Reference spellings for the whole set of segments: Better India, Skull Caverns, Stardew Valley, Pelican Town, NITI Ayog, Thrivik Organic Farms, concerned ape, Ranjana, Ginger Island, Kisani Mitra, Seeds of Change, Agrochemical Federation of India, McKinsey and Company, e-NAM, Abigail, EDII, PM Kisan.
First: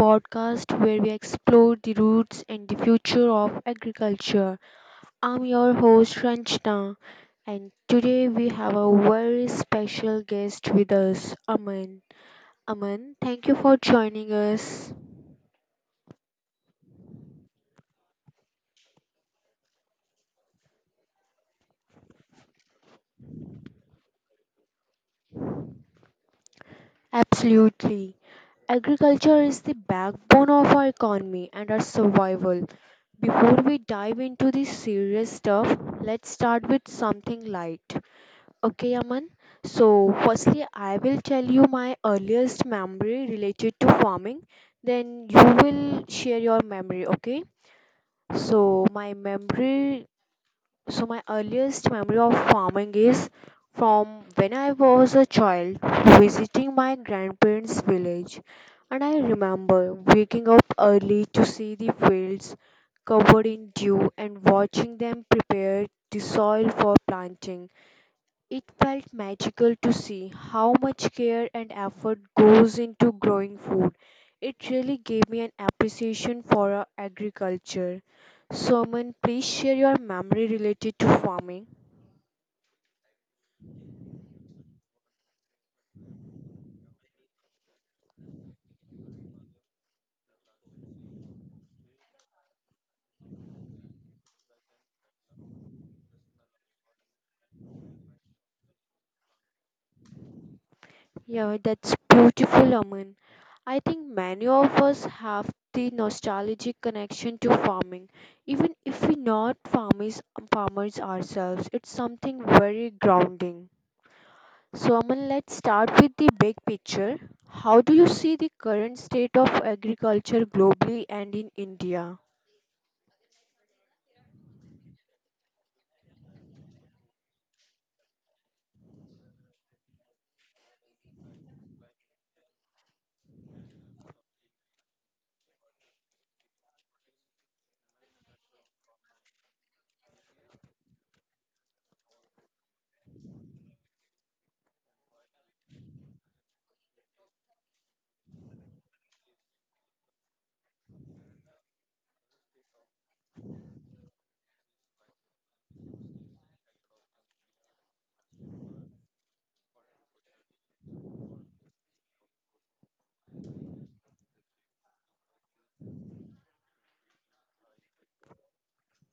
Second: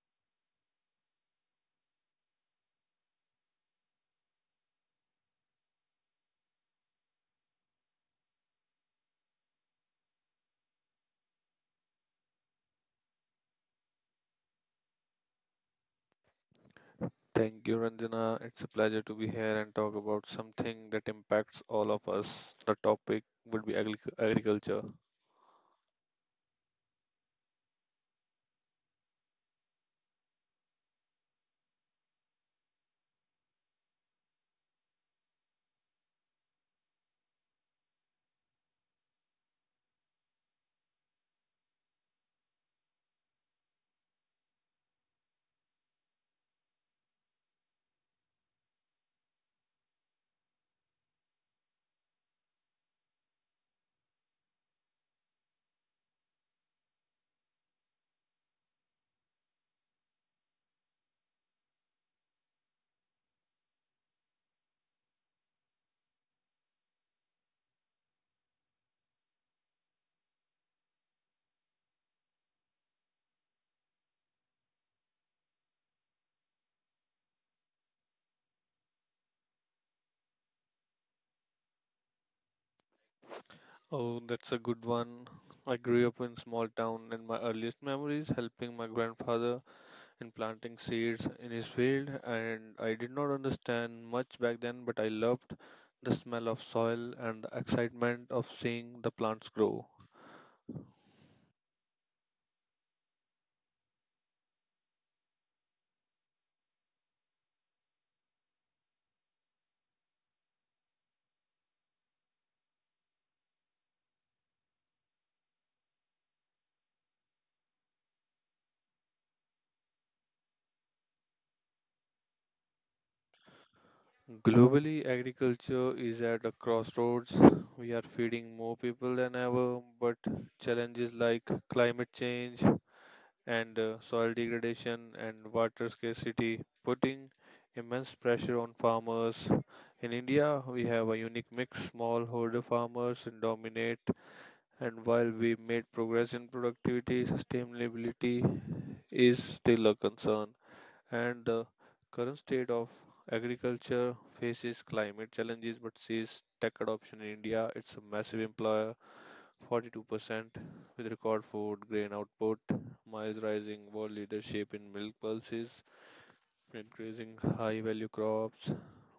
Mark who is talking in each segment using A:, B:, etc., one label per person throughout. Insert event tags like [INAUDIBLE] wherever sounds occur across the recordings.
A: podcast where we explore the roots and the future of agriculture. I'm your host Ranjana, and today we have a very special guest with us, Aman. Aman, thank you for joining us.
B: Thank you, Ranjana. It's a pleasure to be here and talk about something that impacts all of us. The topic would be agriculture.
A: Absolutely. Agriculture is the backbone of our economy and our survival. Before we dive into the serious stuff, let's start with something light. Okay, Aman. So, firstly, I will tell you my earliest memory related to farming. Then you will share your memory, okay? So, my memory, so my earliest memory of farming is from when I was a child visiting my grandparents' village. And I remember waking up early to see the fields covered in dew and watching them prepare the soil for planting. It felt magical to see how much care and effort goes into growing food. It really gave me an appreciation for our agriculture. So, Aman, please share your memory related to farming.
B: Oh, that's a good one. I grew up in small town and my earliest memories helping my grandfather in planting seeds in his field and I did not understand much back then but I loved the smell of soil and the excitement of seeing the plants grow.
A: Yeah, that's beautiful, Aman. I think many of us have the nostalgic connection to farming. Even if we're not farmers ourselves, it's something very grounding. So, Aman, let's start with the big picture. How do you see the current state of agriculture globally and in India?
B: Globally, agriculture is at a crossroads. We are feeding more people than ever, but challenges like climate change and soil degradation and water scarcity putting immense pressure on farmers. In India, we have a unique mix. Smallholder farmers dominate, and while we made progress in productivity, sustainability is still a concern and the current state of agriculture faces climate challenges but sees tech adoption in India. It's a massive employer, 42% with record food grain output, miles rising world leadership in milk pulses, increasing high value crops,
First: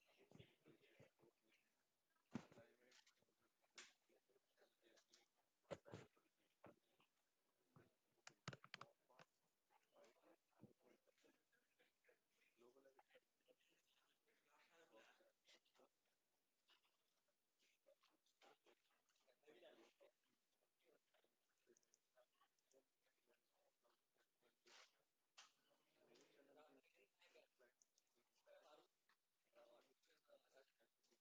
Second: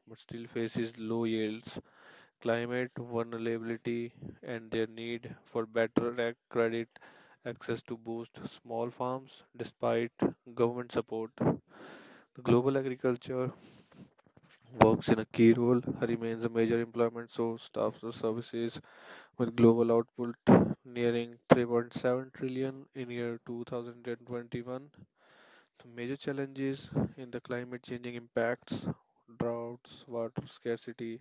B: but still faces low yields, climate vulnerability, and their need for better credit access to boost small farms despite government support. The global agriculture works in a key role, remains a major employment source, staffs the services with global output nearing 3.7 trillion in year 2021. The major challenges in the climate changing impacts, droughts, water scarcity,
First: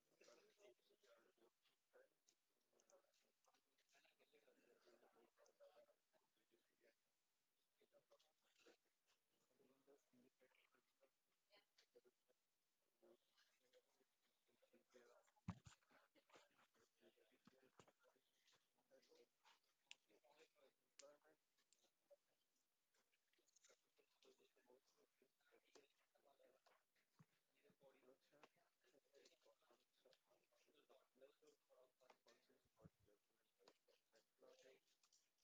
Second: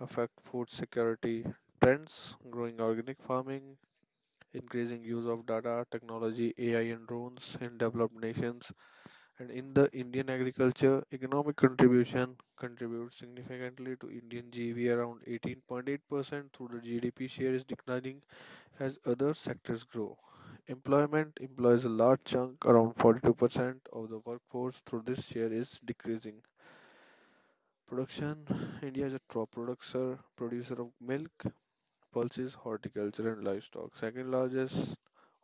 B: affect food security, trends, growing organic farming, increasing use of data, technology, AI and drones in developed nations, and in the Indian agriculture, economic contribution contributes significantly to Indian G.V. around 18.8% through the GDP share is declining as other sectors grow. Employment employs a large chunk, around 42% of the workforce through this share is decreasing. Production [SIGHS] India is a top producer, producer of milk, pulses, horticulture and livestock. Second largest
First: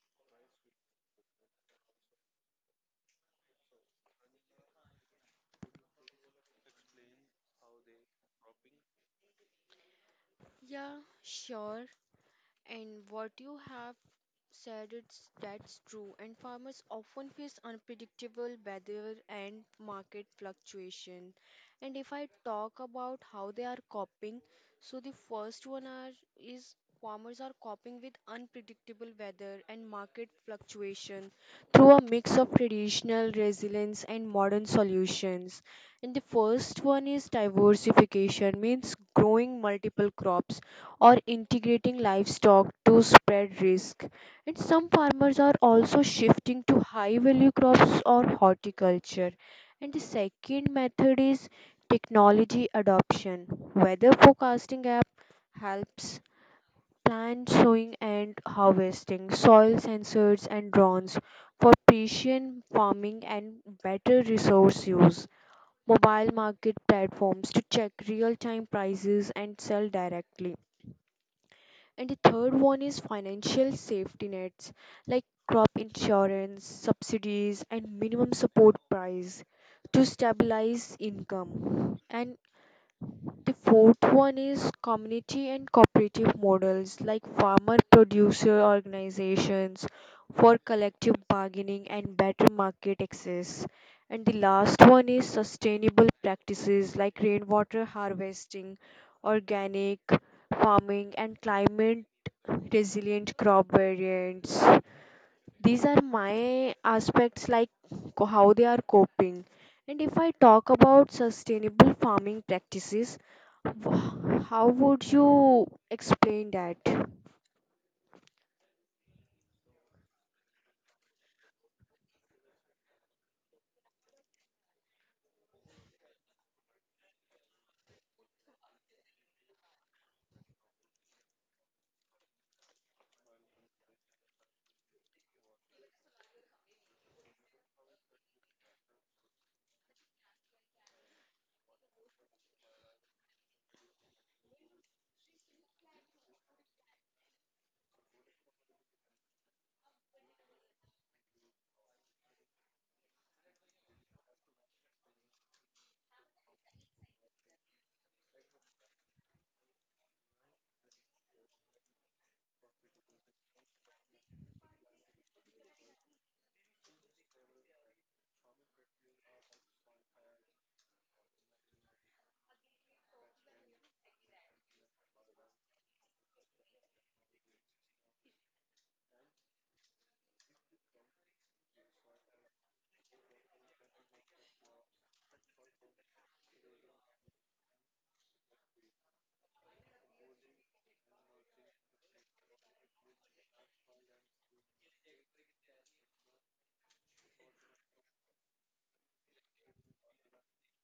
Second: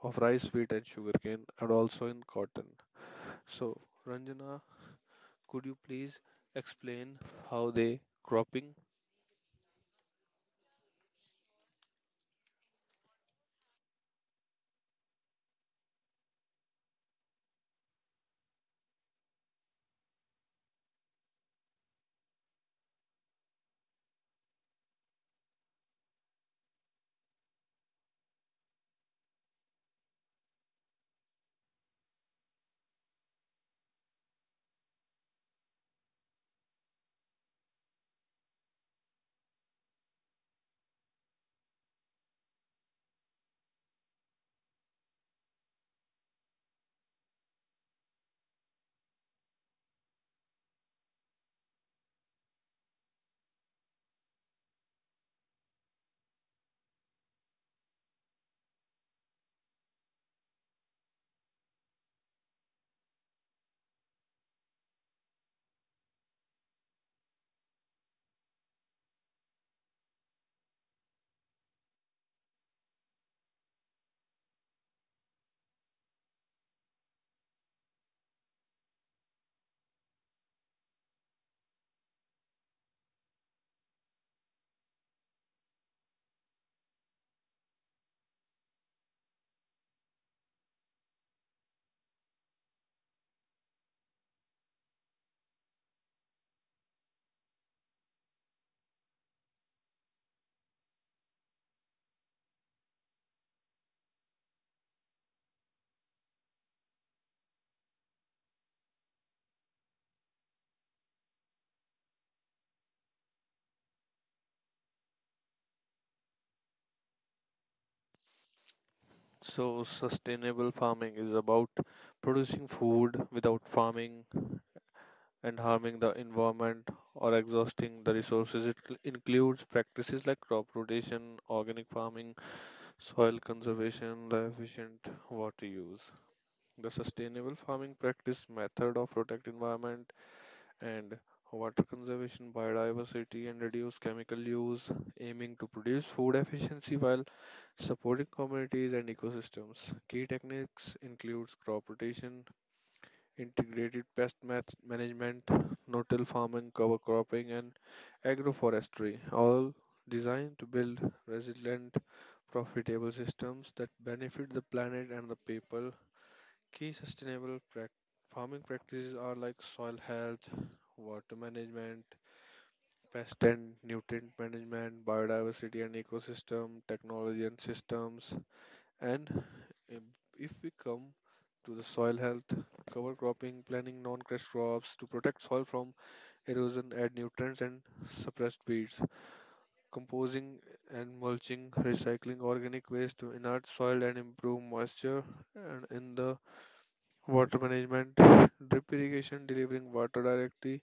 B: of rice, wheat and sugarcane and also in cotton. So, Ranjana, could you please explain how they cropping?
A: Yeah, sure. And what you have said, it's that's true, and farmers often face unpredictable weather and market fluctuation. And if I talk about how they are coping, so the first one are is farmers are coping with unpredictable weather and market fluctuation through a mix of traditional resilience and modern solutions. And the first one is diversification, means growing multiple crops or integrating livestock to spread risk. And some farmers are also shifting to high value crops or horticulture. And the second method is technology adoption. Weather forecasting app helps plan sowing and harvesting, soil sensors and drones for precision farming and better resource use, mobile market platforms to check real time prices and sell directly. And the third one is financial safety nets like crop insurance, subsidies, and minimum support price to stabilize income. And the fourth one is community and cooperative models like farmer producer organizations for collective bargaining and better market access. And the last one is sustainable practices like rainwater harvesting, organic farming, and climate resilient crop variants. These are my aspects like how they are coping. And if I talk about sustainable farming practices, how would you explain that?
B: So, sustainable farming is about producing food without farming and harming the environment or exhausting the resources. It includes practices like crop rotation, organic farming, soil conservation, the efficient water use. The sustainable farming practice method of protect environment and water conservation, biodiversity, and reduce chemical use, aiming to produce food efficiency while supporting communities and ecosystems. Key techniques include crop rotation, integrated management, no-till farming, cover cropping, and agroforestry, all designed to build resilient, profitable systems that benefit the planet and the people. Key sustainable farming practices are like soil health, water management, pest and nutrient management, biodiversity and ecosystem, technology and systems, and if if we come to the soil health, cover cropping, planting non crushed crops to protect soil from erosion, add nutrients and suppressed weeds, composing and mulching, recycling organic waste to inert soil and improve moisture, and in the water management, drip irrigation, delivering water directly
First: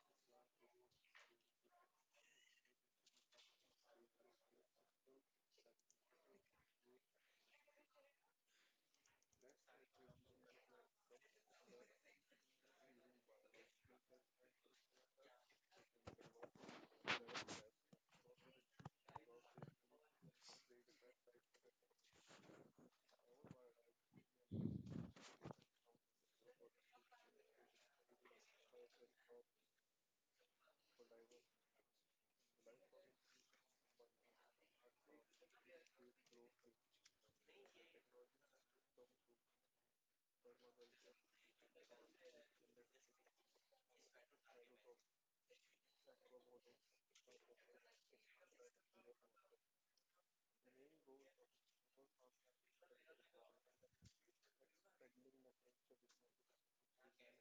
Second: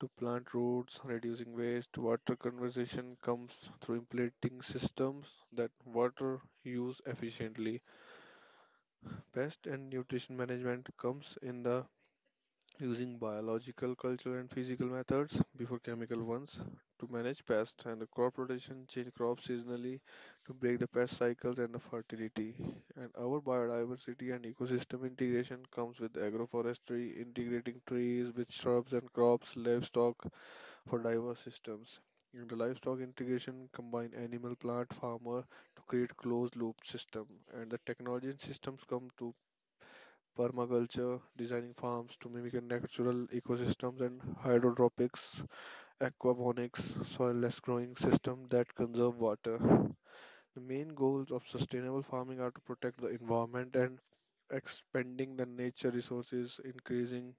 B: to plant roots, reducing waste. Water conservation comes through implementing systems that water use efficiently. Pest and nutrition management comes in the using biological, cultural, and physical methods before chemical ones to manage pests and the crop rotation, change crops seasonally to break the pest cycles and the fertility. And our biodiversity and ecosystem integration comes with agroforestry, integrating trees with shrubs and crops, livestock for diverse systems. And the livestock integration combine animal, plant, farmer to create closed loop system and the technology and systems come to permaculture, designing farms to mimic natural ecosystems, and hydroponics, aquaponics, soilless growing system that conserve water. The main goals of sustainable farming are to protect the environment and expanding the nature resources, increasing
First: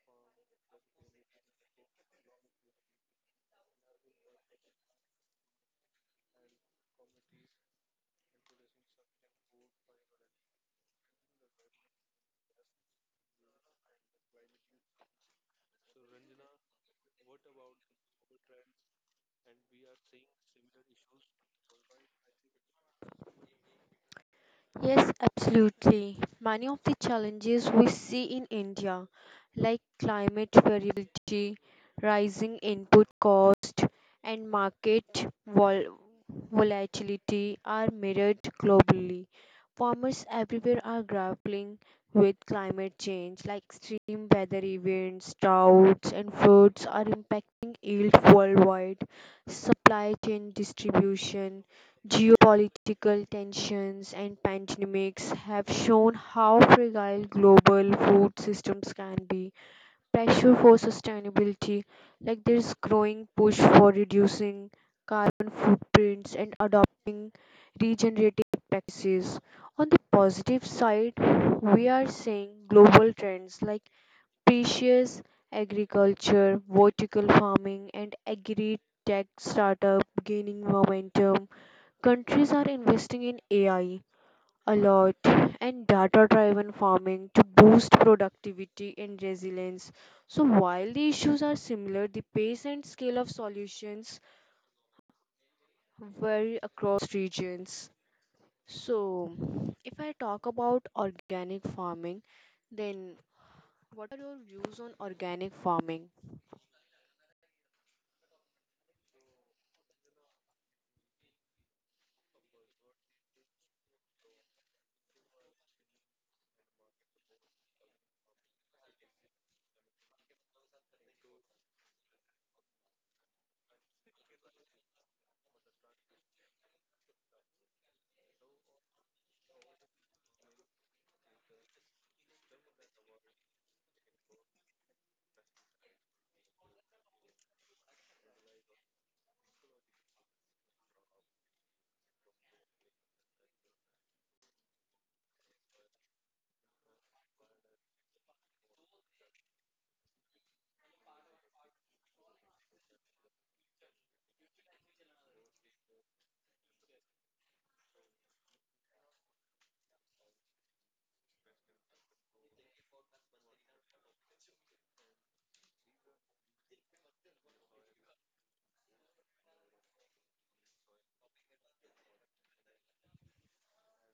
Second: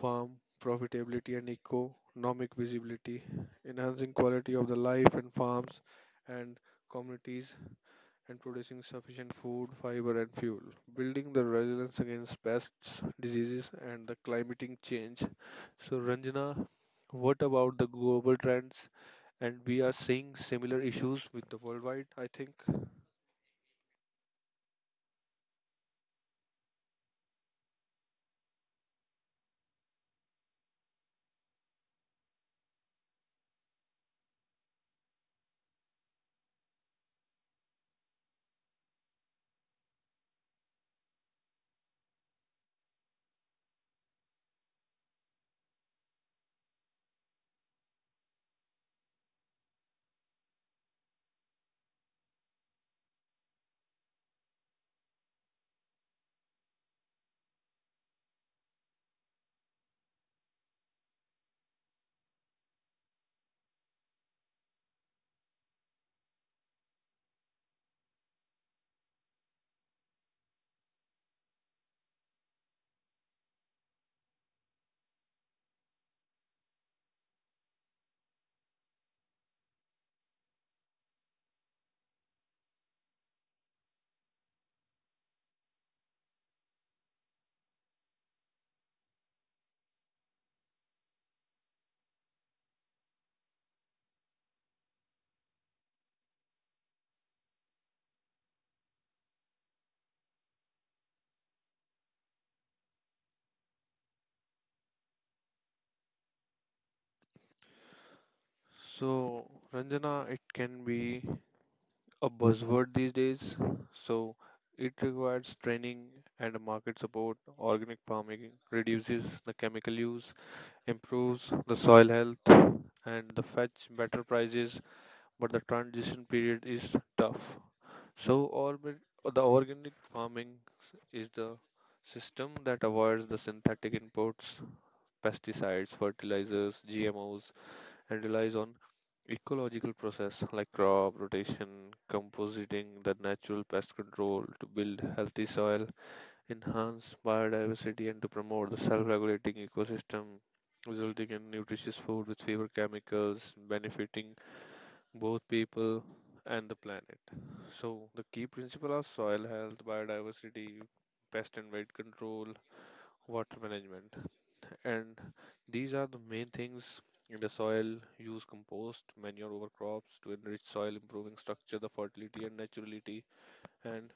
B: farm profitability and economic visibility, enhancing quality of the life in farms and communities and producing sufficient food, fiber, and fuel. Building the resilience against pests, diseases, and the climatic change. So, Ranjana, what about the global trends? And we are seeing similar issues with the worldwide, I think.
A: Yes, absolutely. Many of the challenges we see in India, like climate variability, rising input cost, and volatility, are mirrored globally. Farmers everywhere are grappling with climate change, like extreme weather events, droughts, and floods are impacting yield worldwide. Supply chain distribution, geopolitical tensions and pandemics have shown how fragile global food systems can be. Pressure for sustainability, like there's growing push for reducing carbon footprints and adopting regenerative practices. On the positive side, we are seeing global trends like precious agriculture, vertical farming, and agri tech startup gaining momentum. Countries are investing in AI a lot, and data driven farming to boost productivity and resilience. So, while the issues are similar, the pace and scale of solutions vary across regions. So, if I talk about organic farming, then what are your views on organic farming?
B: So, Ranjana, it can be a buzzword these days. So, it requires training and market support. Organic farming reduces the chemical use, improves the soil health, and the fetch better prices but the transition period is tough. So, organic, the organic farming is the system that avoids the synthetic inputs, pesticides, fertilizers, GMOs, and relies on ecological process like crop rotation, compositing, the natural pest control to build healthy soil, enhance biodiversity, and to promote the self-regulating ecosystem, resulting in nutritious food with fewer chemicals, benefiting both people and the planet. So, the key principle are soil health, biodiversity, pest and weed control, water management, and these are the main things in the soil. Use compost, manure over crops to enrich soil, improving structure, the fertility and naturality, and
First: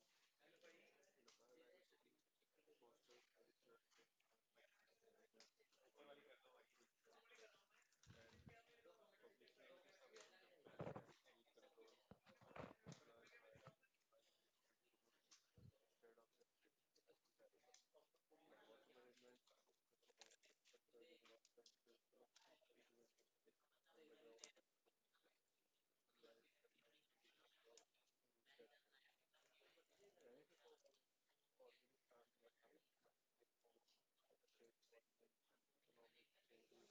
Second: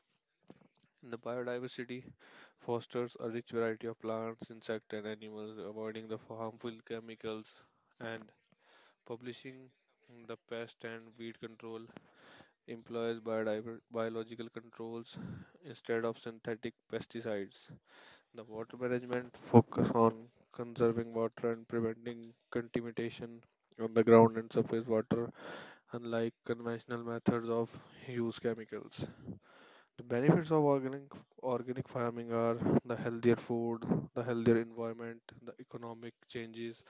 B: in the biodiversity fosters a rich variety of plants, insects, and animals, avoiding the harmful chemicals and publishing the pest and weed control employs biological controls instead of synthetic pesticides. The water management focus on conserving water and preventing contamination on the ground and surface water unlike conventional methods of use chemicals. The benefits of organic farming are the healthier food, the healthier environment, the economic changes.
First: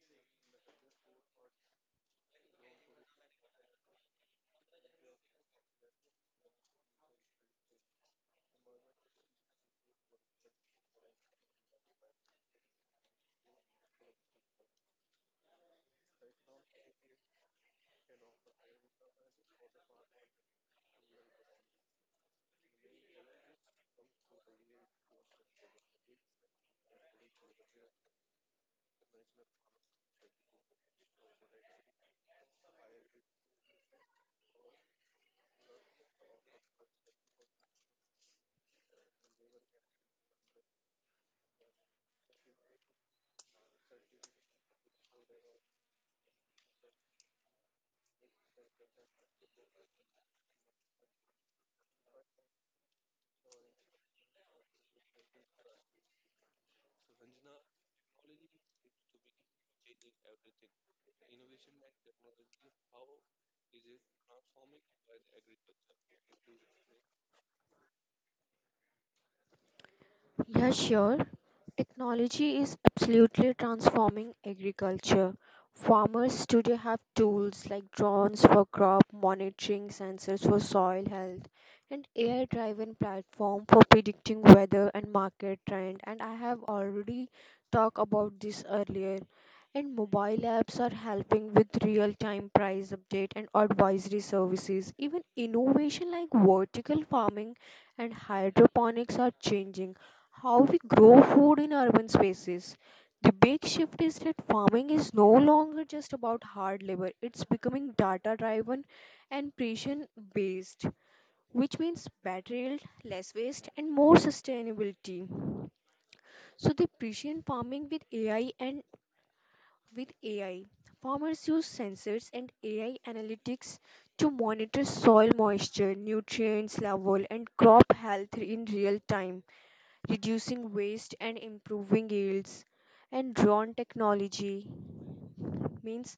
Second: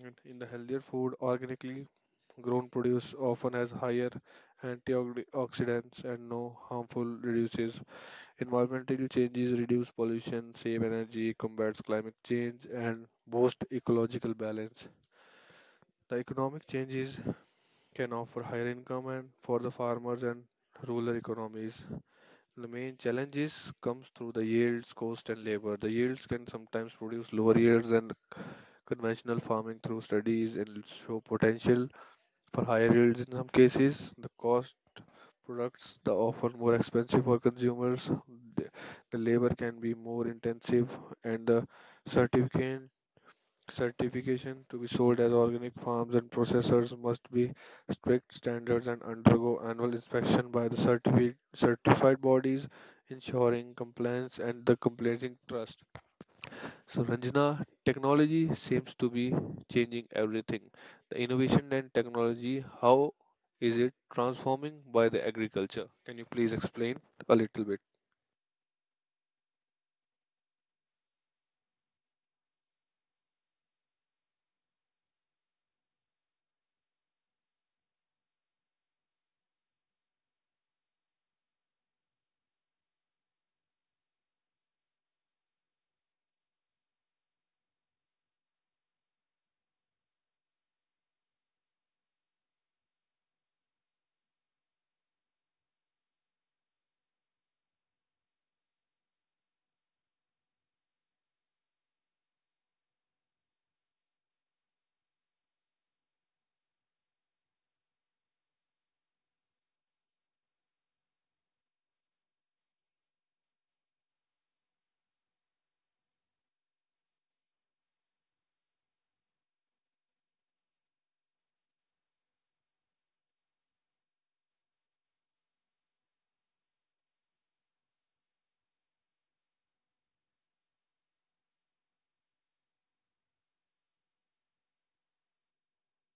B: And in the healthier food, organically grown produce often has higher antioxidants and no harmful reduces. Environmental changes reduce pollution, save energy, combats climate change, and boost ecological balance. The economic changes can offer higher income and for the farmers and rural economies. The main challenges comes through the yields, cost, and labor. The yields can sometimes produce lower yields than conventional farming through studies and show potential for higher yields in some cases. The cost products, the often more expensive for consumers, the, the labor can be more intensive, and the certificate certification to be sold as organic farms and processors must be strict standards and undergo annual inspection by the certified bodies ensuring compliance and the compliant trust. So, Ranjana, technology seems to be changing everything. The innovation and technology, how is it transforming by the agriculture? Can you please explain a little bit?
A: Yeah, sure. Technology is absolutely transforming agriculture. Farmers today have tools like drones for crop monitoring, sensors for soil health, and AI-driven platform for predicting weather and market trend. And I have already talked about this earlier. And mobile apps are helping with real-time price update and advisory services. Even innovation like vertical farming and hydroponics are changing how we grow food in urban spaces. The big shift is that farming is no longer just about hard labor, it's becoming data driven and precision based, which means better yield, less waste, and more sustainability. So, the precision farming with AI. Farmers use sensors and AI analytics to monitor soil moisture, nutrients level, and crop health in real time, reducing waste and improving yields. And drone technology means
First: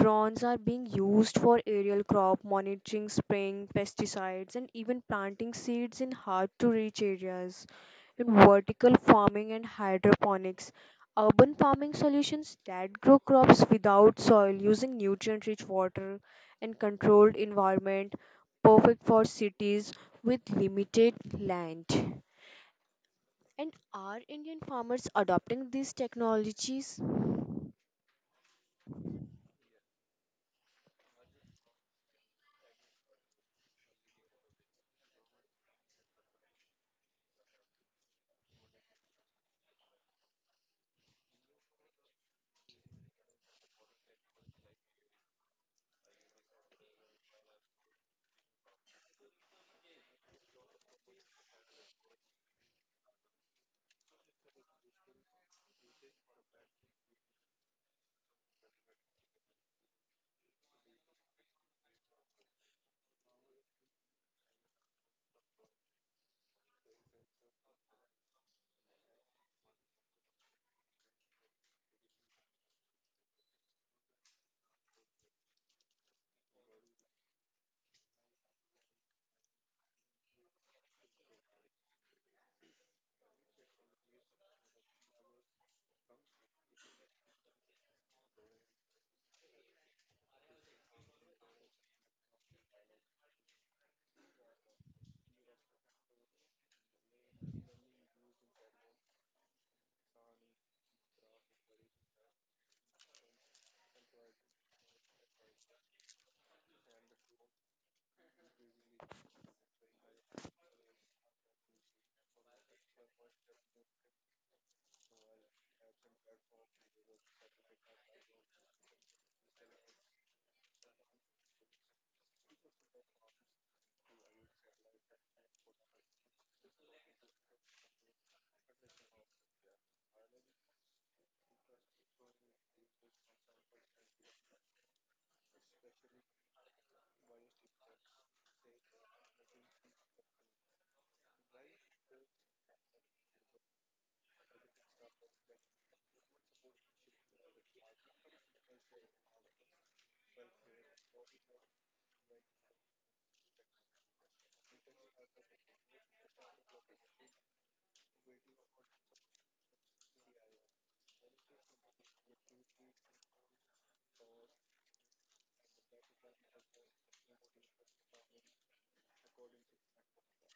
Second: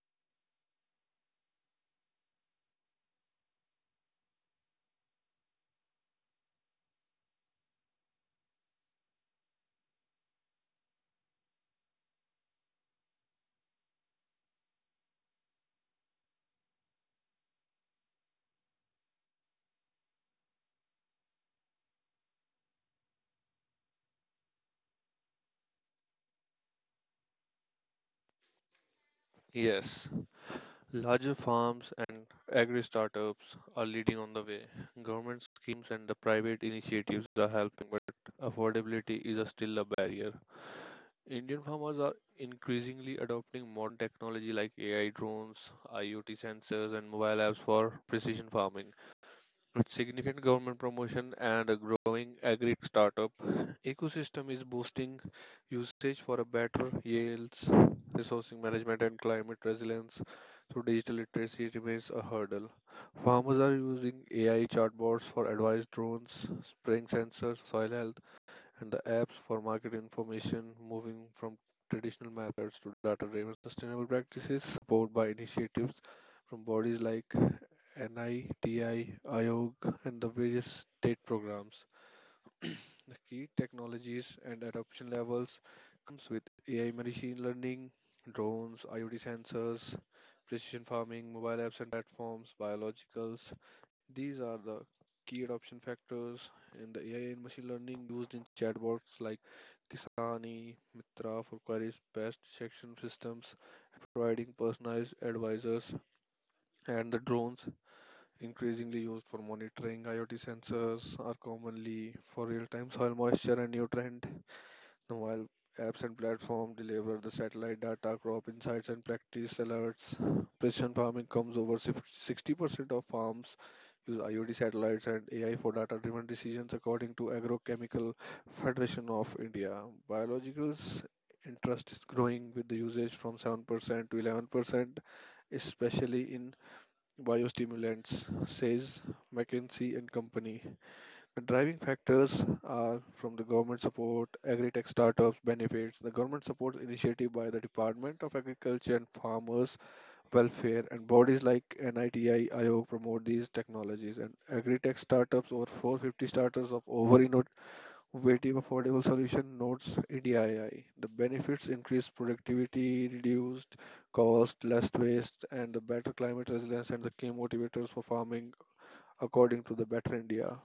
A: drones are being used for aerial crop monitoring, spraying pesticides, and even planting seeds in hard to reach areas. In vertical farming and hydroponics, urban farming solutions that grow crops without soil using nutrient rich water and controlled environment, perfect for cities with limited land. And are Indian farmers adopting these technologies?
B: Yes, larger farms and agri startups are leading on the way. Government schemes and the private initiatives are helping, but affordability is a still a barrier. Indian farmers are increasingly adopting modern technology like AI drones, IoT sensors, and mobile apps for precision farming. With significant government promotion and a growing agri startup ecosystem is boosting usage for a better yields, resourcing management and climate resilience through digital literacy remains a hurdle. Farmers are using AI chatbots for advice, drones, spraying sensors, soil health, and the apps for market information, moving from traditional methods to data-driven sustainable practices, supported by initiatives from bodies like NITI, AYOG and the various state programs. [CLEARS THROAT] The key technologies and adoption levels comes with AI machine learning, drones, IoT sensors, precision farming, mobile apps and platforms, biologicals. These are the key adoption factors in the AI and machine learning used in chatbots like Kisani, Mitra for queries, pest detection systems, providing personalized advisors, and the drones increasingly used for monitoring. IoT sensors are commonly for real-time soil moisture and nutrient. Now, while apps and platforms deliver the satellite data, crop insights, and practice alerts, precision farming comes over 60% of farms use IoT satellites and AI for data-driven decisions, according to Agrochemical Federation of India. Biologicals interest is growing with the usage from 7% to 11%, especially in biostimulants, says McKinsey and Company. The driving factors are from the government support, agri-tech startups benefits. The government supports initiative by the Department of Agriculture and Farmers Welfare and bodies like NITI, IO promote these technologies and agri-tech startups. Over 450 startups of over waiting affordable solution notes EDII. The benefits increase productivity, reduced cost, less waste, and the better climate resilience and the key motivators for farming according to the Better India.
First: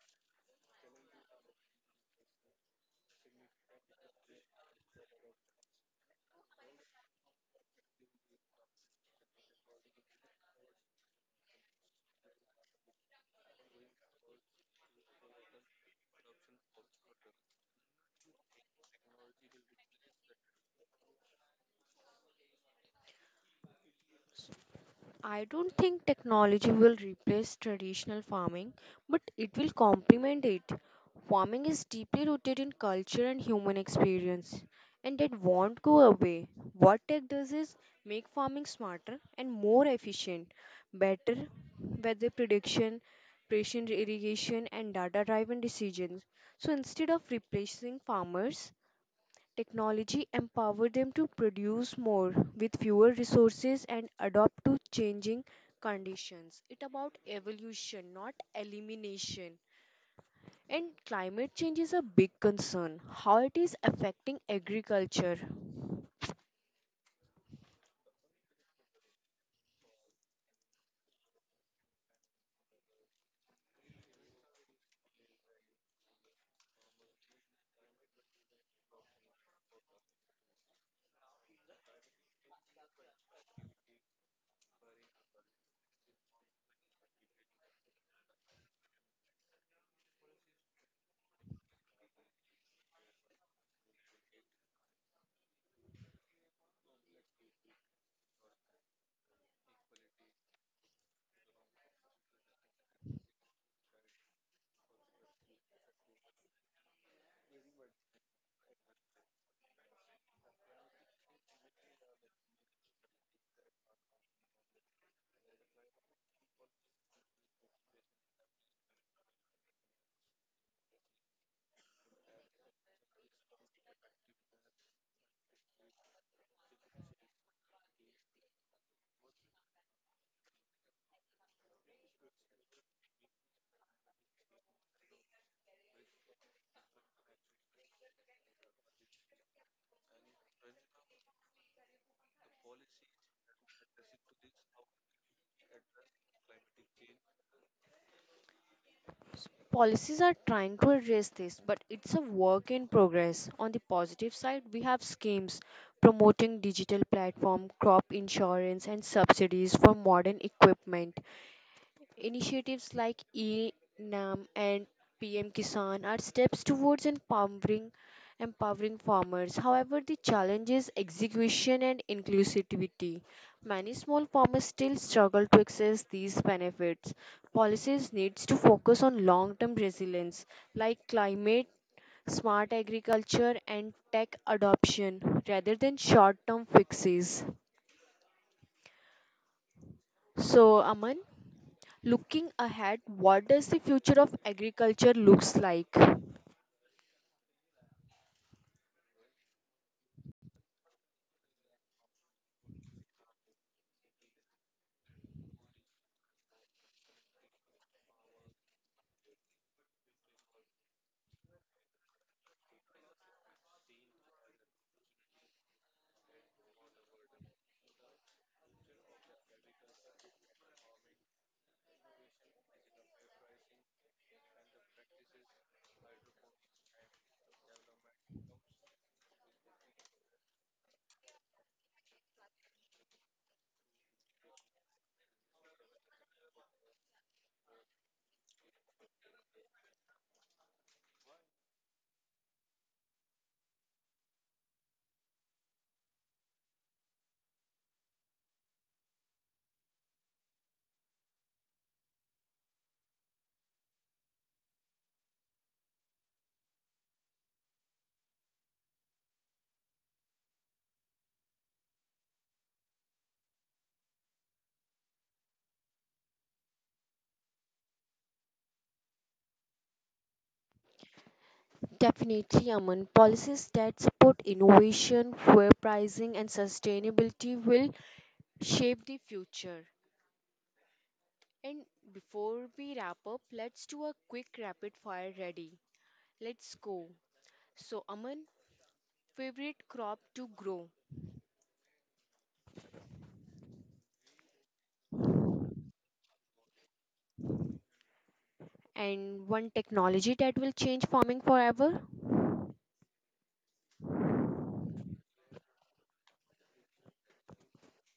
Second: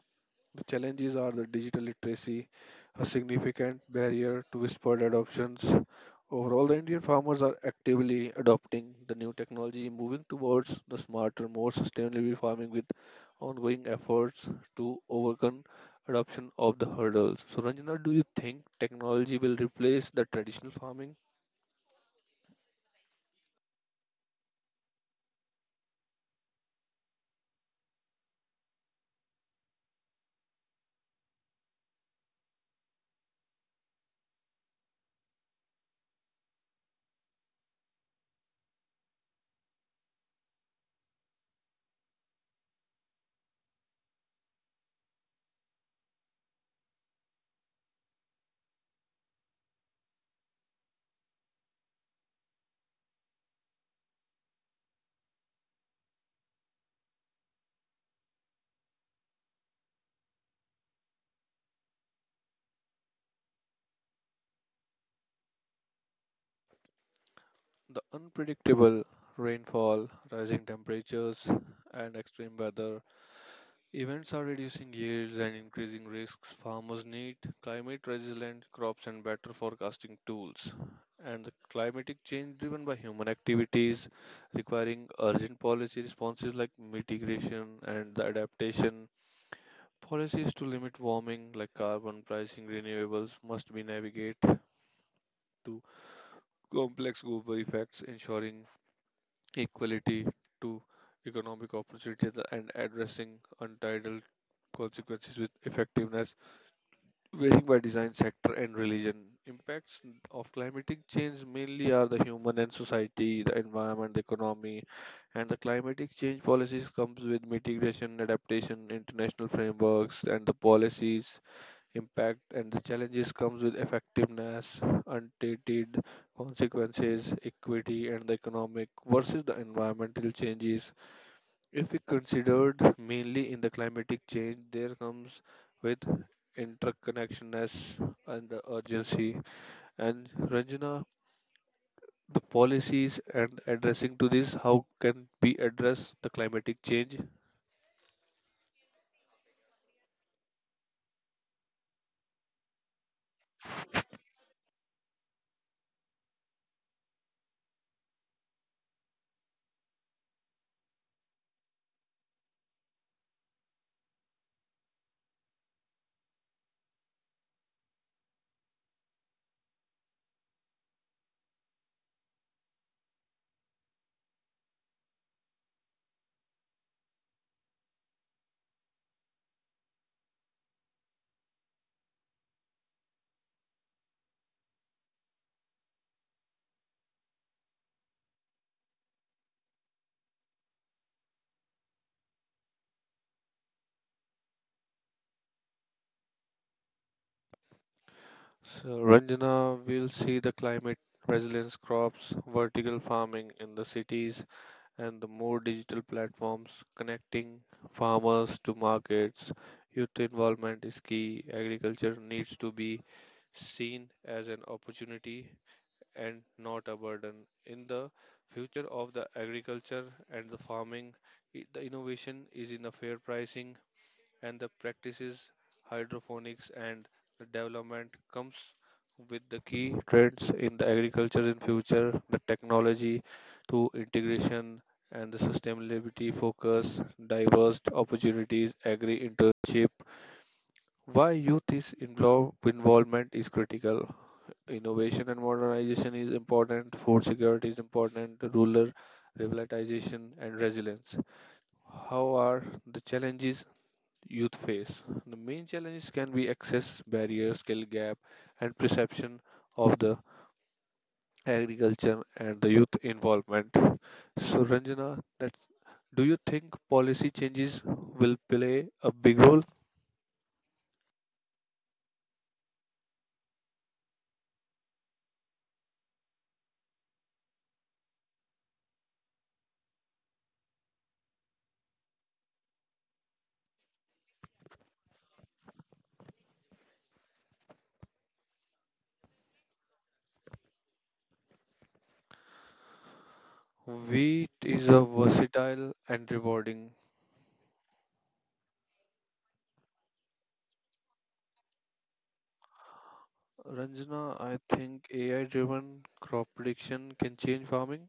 B: The challenges are the digital literacy, a significant barrier to whispered adoptions. Overall, the Indian farmers are actively adopting the new technology, moving towards the smarter, more sustainable farming with ongoing efforts to overcome adoption of the hurdles. So, Ranjana, do you think technology will replace the traditional farming?
A: I don't think technology will replace traditional farming, but it will complement it. Farming is deeply rooted in culture and human experience, and that won't go away. What tech does is make farming smarter and more efficient, better weather prediction, precision irrigation, and data driven decisions. So instead of replacing farmers, technology empowered them to produce more with fewer resources and adapt to changing conditions. It's about evolution, not elimination. And climate change is a big concern. How it is affecting agriculture?
B: The unpredictable rainfall, rising temperatures, and extreme weather events are reducing yields and increasing risks. Farmers need climate resilient crops and better forecasting tools. And the climatic change driven by human activities requiring urgent policy responses like mitigation and the adaptation. Policies to limit warming like carbon pricing renewables must be navigate to complex global effects, ensuring equality to economic opportunity and addressing untitled consequences with effectiveness, varying by design sector and religion. Impacts of climatic change mainly are the human and society, the environment, the economy, and the climatic change policies comes with mitigation, adaptation, international frameworks, and the policies impact and the challenges comes with effectiveness, untainted consequences, equity, and the economic versus the environmental changes if we considered mainly in the climatic change, there comes with interconnectedness and the urgency. And Ranjana, the policies and addressing to this, how can we address the climatic change?
A: Policies are trying to address this, but it's a work in progress. On the positive side, we have schemes promoting digital platform, crop insurance, and subsidies for modern equipment. Initiatives like e-NAM and PM Kisan are steps towards empowering farmers. However, the challenge is execution and inclusivity. Many small farmers still struggle to access these benefits. Policies needs to focus on long-term resilience like climate smart agriculture and tech adoption rather than short-term fixes. So, Aman, looking ahead, what does the future of agriculture looks like?
B: So Ranjana will see the climate resilience crops, vertical farming in the cities, and the more digital platforms connecting farmers to markets. Youth involvement is key. Agriculture needs to be seen as an opportunity and not a burden. In the future of the agriculture and the farming, the innovation is in the fair pricing and the practices hydroponics and the development comes with the key trends in the agriculture in future the technology to integration and the sustainability focus diverse opportunities agri internship why youth is involved involvement is critical innovation and modernization is important food security is important rural revitalization and resilience how are the challenges youth face. The main challenges can be access barriers, skill gap, and perception of the agriculture and the youth involvement. So, Ranjana, do you think policy changes will play a big role?
A: Definitely, Aman, policies that support innovation, fair pricing, and sustainability will shape the future. And before we wrap up, let's do a quick rapid fire ready. Let's go. So, Aman, favorite crop to grow,
B: Wheat is a versatile and rewarding.
A: and one technology that will change farming forever?
B: Ranjana, I think AI driven crop prediction can change farming.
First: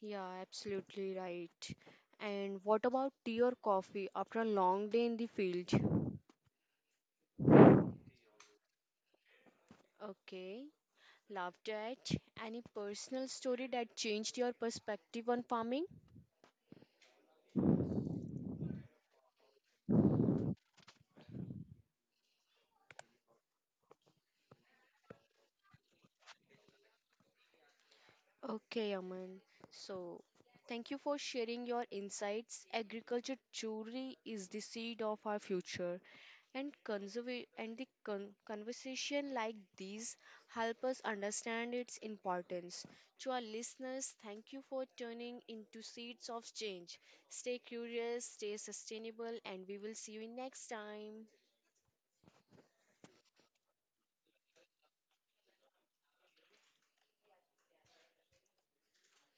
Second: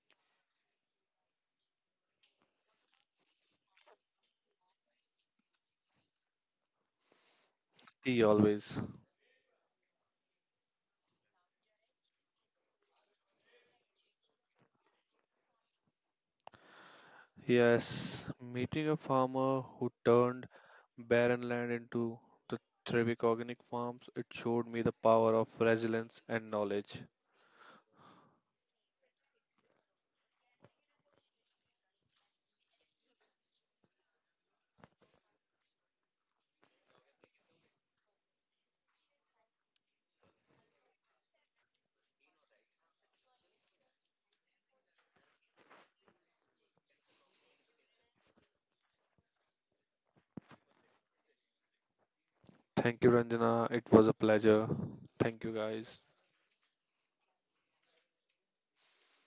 A: Yeah, absolutely right. And what about tea or coffee after a long day in the field?
B: Tea always.
A: Okay. Laughed at. Any personal story that changed your perspective on farming?
B: Yes, meeting a farmer who turned barren land into the Thrivik Organic Farms, it showed me the power of resilience and knowledge.
A: Okay, Aman. So, thank you for sharing your insights. Agriculture truly is the seed of our future, and conversation like these help us understand its importance. To our listeners, thank you for turning into Seeds of Change. Stay curious, stay sustainable, and we will see you next time.
B: Thank you, Ranjana. It was a pleasure. Thank you, guys.